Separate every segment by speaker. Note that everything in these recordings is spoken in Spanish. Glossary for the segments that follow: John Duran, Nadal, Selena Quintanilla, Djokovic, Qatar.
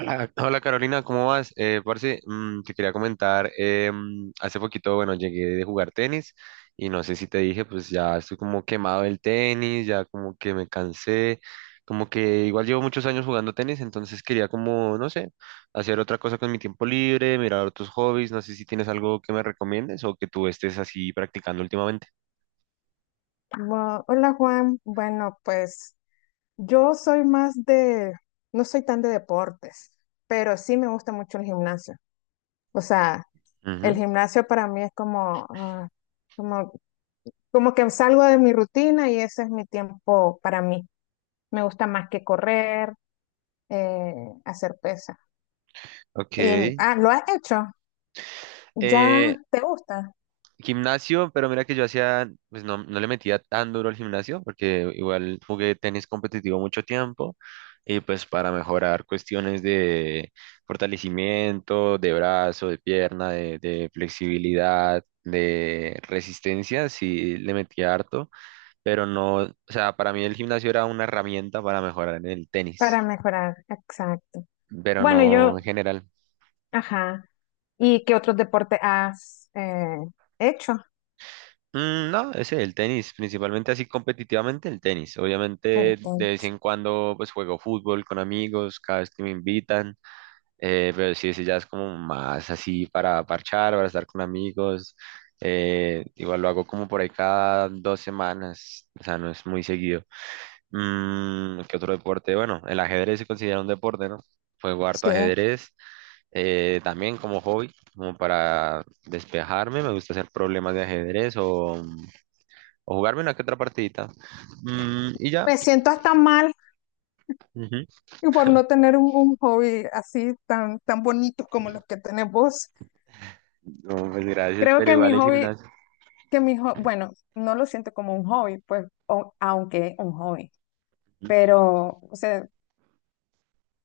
Speaker 1: Hola, hola Carolina, ¿cómo vas? Parce, te quería comentar, hace poquito, bueno, llegué de jugar tenis y no sé si te dije, pues ya estoy como quemado del tenis, ya como que me cansé, como que igual llevo muchos años jugando tenis, entonces quería como, no sé, hacer otra cosa con mi tiempo libre, mirar otros hobbies, no sé si tienes algo que me recomiendes o que tú estés así practicando últimamente.
Speaker 2: Hola Juan, bueno, pues yo soy más de, no soy tan de deportes, pero sí me gusta mucho el gimnasio. O sea, el
Speaker 1: Ujú.
Speaker 2: gimnasio para mí es como, como, como que salgo de mi rutina y ese es mi tiempo para mí. Me gusta más que correr, eh, hacer pesa.
Speaker 1: Ok.
Speaker 2: Y, ¿lo has hecho? ¿Ya
Speaker 1: Eh,
Speaker 2: te gusta?
Speaker 1: gimnasio, pero mira que yo hacía, pues no le metía tan duro al gimnasio, porque igual jugué tenis competitivo mucho tiempo, y pues para mejorar cuestiones de fortalecimiento, de brazo, de pierna, de flexibilidad, de resistencia, sí le metía harto, pero no, o sea, para mí el gimnasio era una herramienta para mejorar en el
Speaker 2: Para
Speaker 1: tenis,
Speaker 2: mejorar, exacto.
Speaker 1: pero
Speaker 2: Bueno,
Speaker 1: no
Speaker 2: yo,
Speaker 1: en general.
Speaker 2: ajá. ¿Y qué otros deportes has hecho?
Speaker 1: No, ese, el tenis, principalmente así competitivamente el tenis.
Speaker 2: El
Speaker 1: Obviamente de vez
Speaker 2: punto.
Speaker 1: en cuando pues juego fútbol con amigos, cada vez que me invitan, pero sí, ese ya es como más así para parchar, para estar con amigos. Igual lo hago como por ahí cada dos semanas, o sea, no es muy seguido. ¿Qué otro deporte? Bueno, el ajedrez se considera un deporte, ¿no? Juego harto
Speaker 2: Sí,
Speaker 1: ajedrez, también como hobby, como para despejarme, me gusta hacer problemas de ajedrez o jugarme una que otra partidita. Y ya.
Speaker 2: me siento hasta mal
Speaker 1: Ujú.
Speaker 2: por no tener un hobby así tan bonito como los que tenés vos.
Speaker 1: No, pues gracias,
Speaker 2: Creo
Speaker 1: pero
Speaker 2: que mi
Speaker 1: igual el
Speaker 2: hobby,
Speaker 1: gimnasio.
Speaker 2: bueno, no lo siento como un hobby, pues, o- aunque es un hobby,
Speaker 1: ¿Sí?
Speaker 2: pero, o sea,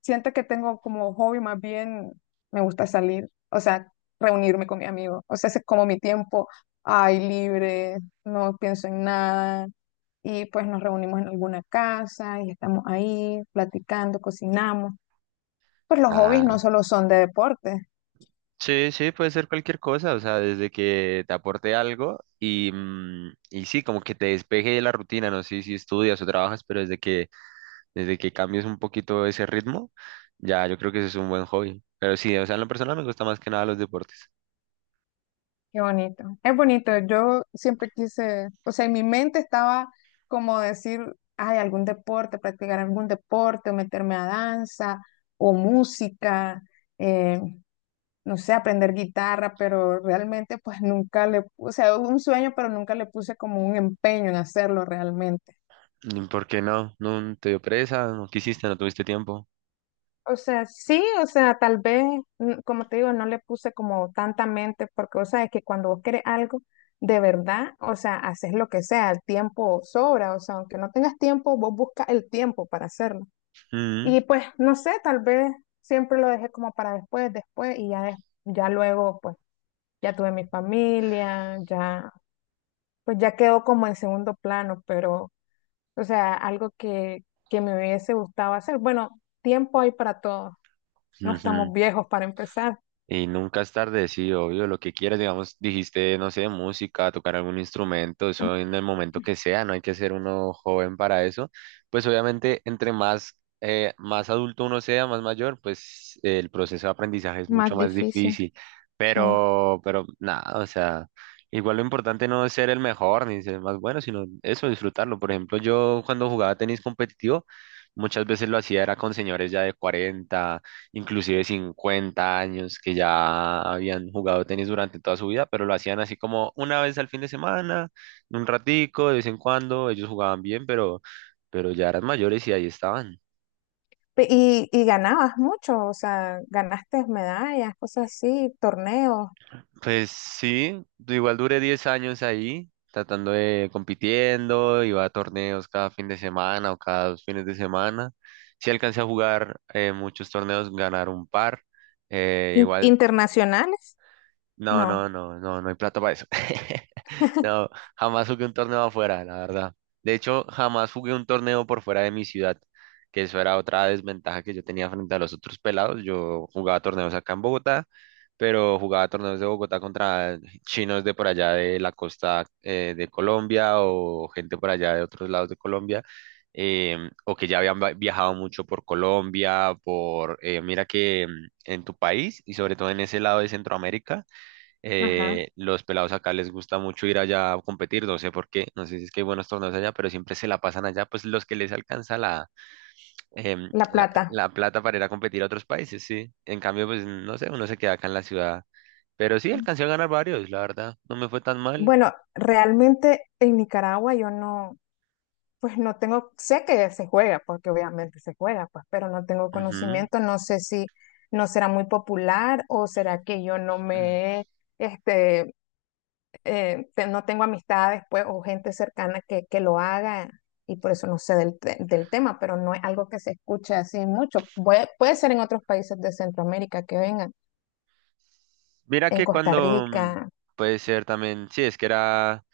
Speaker 2: siento que tengo como hobby más bien, me gusta salir, o sea, reunirme con mi amigo, o sea, ese es como mi tiempo, ay, libre, no pienso en nada y pues nos reunimos en alguna casa y estamos ahí platicando, cocinamos. Pues los hobbies no
Speaker 1: Ah,
Speaker 2: solo son de deporte.
Speaker 1: sí, sí, puede ser cualquier cosa, o sea, desde que te aporte algo y, y sí, como que te despeje de la rutina, no sé si estudias o trabajas, pero desde que cambies un poquito ese ritmo, ya yo creo que ese es un buen hobby. Pero sí, o sea, en lo personal me gusta más que nada los deportes.
Speaker 2: Qué bonito. Es bonito. Yo siempre quise, o sea, en mi mente estaba como decir, ay, algún deporte, practicar algún deporte, o meterme a danza o música, eh, no sé, aprender guitarra, pero realmente pues nunca le, o sea, un sueño, pero nunca le puse como un empeño en hacerlo realmente.
Speaker 1: ¿Por qué no? ¿No te dio presa? ¿No quisiste? ¿No tuviste tiempo?
Speaker 2: O sea, sí, o sea, tal vez, como te digo, no le puse como tanta mente, porque, o sea, es que cuando vos querés algo de verdad, o sea, haces lo que sea, el tiempo sobra, o sea, aunque no tengas tiempo, vos buscas el tiempo para hacerlo.
Speaker 1: Mm.
Speaker 2: Y pues, no sé, tal vez siempre lo dejé como para después, después, y ya, des- ya luego, pues, ya tuve mi familia, ya, pues ya quedó como en segundo plano, pero, o sea, algo que me hubiese gustado hacer. Bueno, tiempo hay para todo. No estamos
Speaker 1: Ujú.
Speaker 2: viejos para empezar.
Speaker 1: Y nunca es tarde, sí, obvio, lo que quieras, digamos, dijiste, no sé, música, tocar algún instrumento, eso en el momento que sea, no hay que ser uno joven para eso. Pues obviamente, entre más, más adulto uno sea, más mayor, pues el proceso de aprendizaje es mucho
Speaker 2: Más
Speaker 1: más
Speaker 2: difícil,
Speaker 1: difícil.
Speaker 2: sí.
Speaker 1: Pero nada, o sea, igual lo importante no es ser el mejor ni ser el más bueno, sino eso, disfrutarlo. Por ejemplo, yo cuando jugaba tenis competitivo, muchas veces lo hacía era con señores ya de 40 inclusive 50 años, que ya habían jugado tenis durante toda su vida, pero lo hacían así como una vez al fin de semana, un ratico, de vez en cuando, ellos jugaban bien, pero ya eran mayores y ahí estaban.
Speaker 2: Y ganabas mucho, o sea, ganaste medallas, cosas así, torneos
Speaker 1: Pues sí, igual duré 10 años ahí, tratando de compitiendo, iba a torneos cada fin de semana o cada dos fines de semana. Sí alcancé a jugar muchos torneos, ganar un par. Igual
Speaker 2: internacionales.
Speaker 1: No, no,
Speaker 2: No,
Speaker 1: no, no, no hay plata para eso. No, jamás jugué un torneo afuera, la verdad. De hecho, jamás jugué un torneo por fuera de mi ciudad, que eso era otra desventaja que yo tenía frente a los otros pelados. Yo jugaba torneos acá en Bogotá, pero jugaba torneos de Bogotá contra chinos de por allá de la costa de Colombia o gente por allá de otros lados de Colombia. O que ya habían viajado mucho por Colombia, por, mira que en tu país y sobre todo en ese lado de Centroamérica,
Speaker 2: ajá,
Speaker 1: los pelados acá les gusta mucho ir allá a competir, no sé por qué, no sé si es que hay buenos torneos allá, pero siempre se la pasan allá, pues los que les alcanza la,
Speaker 2: la plata.
Speaker 1: la plata para ir a competir a otros países, sí. En cambio, pues no sé, uno se queda acá en la ciudad. Pero sí, alcancé a ganar varios, la verdad, no me fue tan mal.
Speaker 2: Bueno, realmente en Nicaragua yo no, pues no tengo, sé que se juega, porque obviamente se juega, pues, pero no tengo
Speaker 1: Ujú.
Speaker 2: conocimiento, no sé si no será muy popular o será que yo no me he, este, te- no tengo amistades pues, o gente cercana que lo haga y por eso no sé del, te- del tema, pero no es algo que se escuche así mucho. Puede ser en otros países de Centroamérica que vengan,
Speaker 1: Mira
Speaker 2: en
Speaker 1: que
Speaker 2: Costa Rica,
Speaker 1: puede ser también, sí, es que era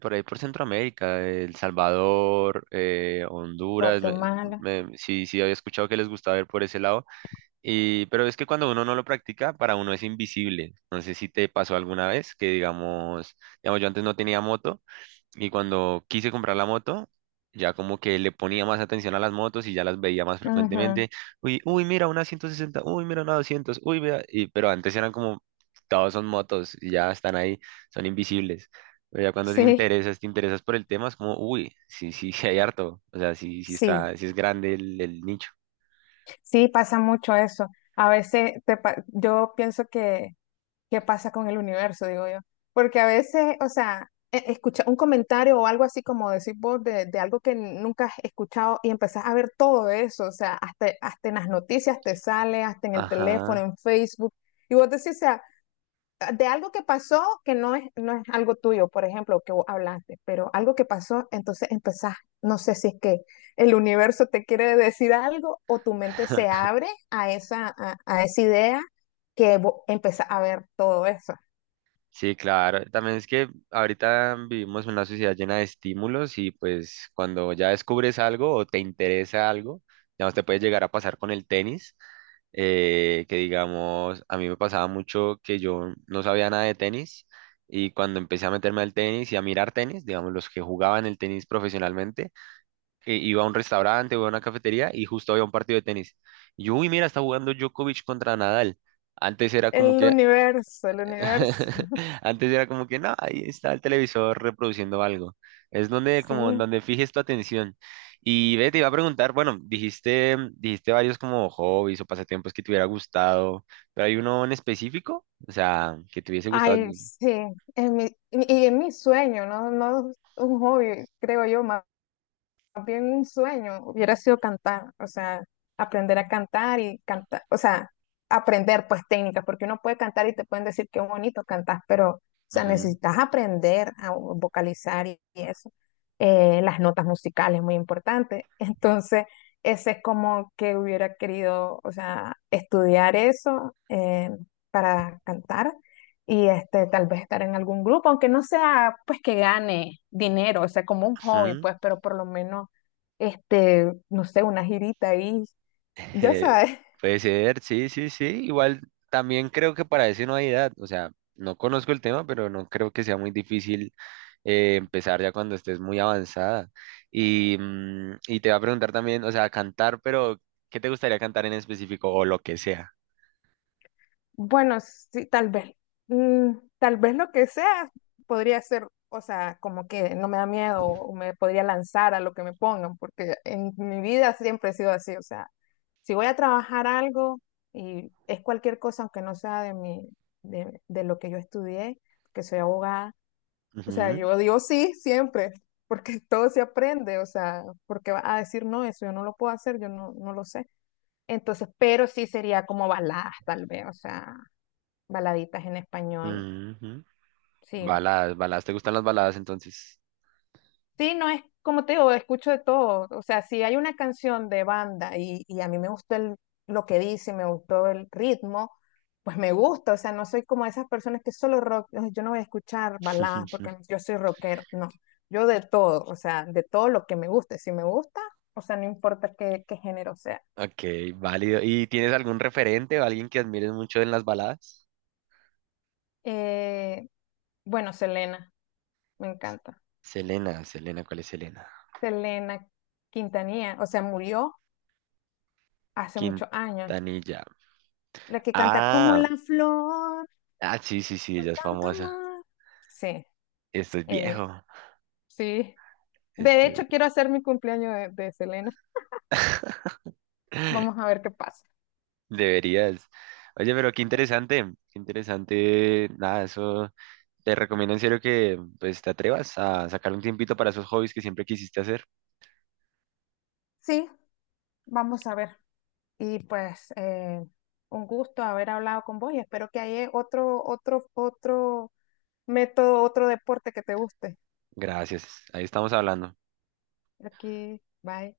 Speaker 1: por ahí por Centroamérica, El Salvador, Honduras,
Speaker 2: Guatemala.
Speaker 1: sí, sí, había escuchado que les gustaba ir por ese lado. Y, pero es que cuando uno no lo practica, para uno es invisible. No sé si te pasó alguna vez que, digamos, digamos, yo antes no tenía moto y cuando quise comprar la moto, ya como que le ponía más atención a las motos y ya las veía más
Speaker 2: Ujú.
Speaker 1: frecuentemente. Uy, uy, mira una 160, uy, mira una 200, uy, vea. Y, pero antes eran como, todos son motos y ya están ahí, son invisibles. Pero ya cuando te
Speaker 2: Sí,
Speaker 1: interesas, por el tema, es como, uy, sí, sí, sí hay harto. O sea, sí, sí
Speaker 2: sí,
Speaker 1: está, sí es grande el nicho.
Speaker 2: sí, pasa mucho eso. A veces te pa- yo pienso que qué pasa con el universo, digo yo. Porque a veces, o sea, e- escucha un comentario o algo así como decir vos de algo que nunca has escuchado y empezás a ver todo eso, o sea, hasta en las noticias te sale, hasta en el teléfono,
Speaker 1: Ajá.
Speaker 2: en Facebook, y vos decís, o sea, ah, de algo que pasó que no no es algo tuyo, por ejemplo, que vos hablaste, pero algo que pasó, entonces empezás, no sé si es que el universo te quiere decir algo o tu mente se abre a esa, a esa idea que vos empezás a ver todo eso.
Speaker 1: Sí, claro. También es que ahorita vivimos en una sociedad llena de estímulos y pues cuando ya descubres algo o te interesa algo, digamos, te puede llegar a pasar con el tenis, que digamos, a mí me pasaba mucho que yo no sabía nada de tenis y cuando empecé a meterme al tenis y a mirar tenis, digamos, los que jugaban el tenis profesionalmente, iba a un restaurante, iba a una cafetería y justo había un partido de tenis. Y yo, uy, mira, está jugando Djokovic contra Nadal. Antes era como que,
Speaker 2: El universo,
Speaker 1: antes era como que no, ahí está el televisor reproduciendo algo. Es donde como en
Speaker 2: sí.
Speaker 1: donde fijes tu atención. Y ve, te iba a preguntar, bueno, dijiste varios como hobbies o pasatiempos que te hubiera gustado, pero hay uno en específico, o sea, que te hubiese gustado.
Speaker 2: Ay, sí, en mi, y en mi sueño, ¿no? No un hobby, creo yo, más bien un sueño hubiera sido cantar, o sea, aprender a cantar y cantar, o sea, aprender pues técnicas, porque uno puede cantar y te pueden decir qué bonito cantas, pero, o sea,
Speaker 1: Ujú,
Speaker 2: necesitas aprender a vocalizar y eso. Las notas musicales, muy importante. Entonces, ese es como que hubiera querido, o sea, estudiar eso para cantar. Y este, tal vez estar en algún grupo, aunque no sea pues que gane dinero, o sea, como un hobby,
Speaker 1: ujú.
Speaker 2: pues, pero por lo menos este, no sé, una girita ahí, ya
Speaker 1: Eh,
Speaker 2: sabes.
Speaker 1: puede ser, sí, sí, sí. Igual también creo que para eso no hay edad, o sea, no conozco el tema, pero no creo que sea muy difícil empezar ya cuando estés muy avanzada. Y te va a preguntar también, o sea, cantar, pero ¿qué te gustaría cantar en específico o lo que sea?
Speaker 2: Bueno, sí, tal vez, tal vez lo que sea podría ser, o sea, como que no me da miedo o me podría lanzar a lo que me pongan, porque en mi vida siempre he sido así, o sea, si voy a trabajar algo y es cualquier cosa, aunque no sea de mi, de lo que yo estudié, que soy abogada, o sea,
Speaker 1: Ujú,
Speaker 2: yo digo sí siempre, porque todo se aprende, o sea, porque va a decir no, eso yo no lo puedo hacer, yo no, no lo sé. Entonces, pero sí sería como baladas, tal vez, o sea, baladitas en español.
Speaker 1: ujú.
Speaker 2: Sí,
Speaker 1: Baladas, baladas, ¿te gustan las baladas entonces?
Speaker 2: sí, no es como te digo, escucho de todo. O sea, si hay una canción de banda y a mí me gustó el- lo que dice, me gustó el ritmo, pues me gusta. O sea, no soy como esas personas que solo rock, "Ay, yo no voy a escuchar baladas
Speaker 1: Ujú.
Speaker 2: porque yo soy rockero". No, yo de todo, o sea, de todo lo que me guste. Si me gusta, o sea, no importa qué género sea.
Speaker 1: Ok, válido. ¿Y tienes algún referente o alguien que admires mucho en las baladas?
Speaker 2: Eh, bueno, Selena, me encanta.
Speaker 1: Selena, Selena, ¿cuál es Selena?
Speaker 2: Selena Quintanilla, o sea, murió hace muchos años.
Speaker 1: Quintanilla.
Speaker 2: La que canta como
Speaker 1: Ah,
Speaker 2: la flor,
Speaker 1: ah, sí, sí, sí,
Speaker 2: con
Speaker 1: ella es
Speaker 2: tanto
Speaker 1: famosa.
Speaker 2: amor. Sí,
Speaker 1: Esto es
Speaker 2: ella,
Speaker 1: viejo.
Speaker 2: sí. De
Speaker 1: Esto-
Speaker 2: hecho, quiero hacer mi cumpleaños de Selena. Vamos a ver qué pasa.
Speaker 1: Deberías. Oye, pero qué interesante, qué interesante. Nada, eso te recomiendo en serio que pues te atrevas a sacar un tiempito para esos hobbies que siempre quisiste hacer.
Speaker 2: Sí, vamos a ver. Y pues, un gusto haber hablado con vos y espero que haya otro método, otro deporte que te guste.
Speaker 1: Gracias. Ahí estamos hablando.
Speaker 2: Aquí, bye.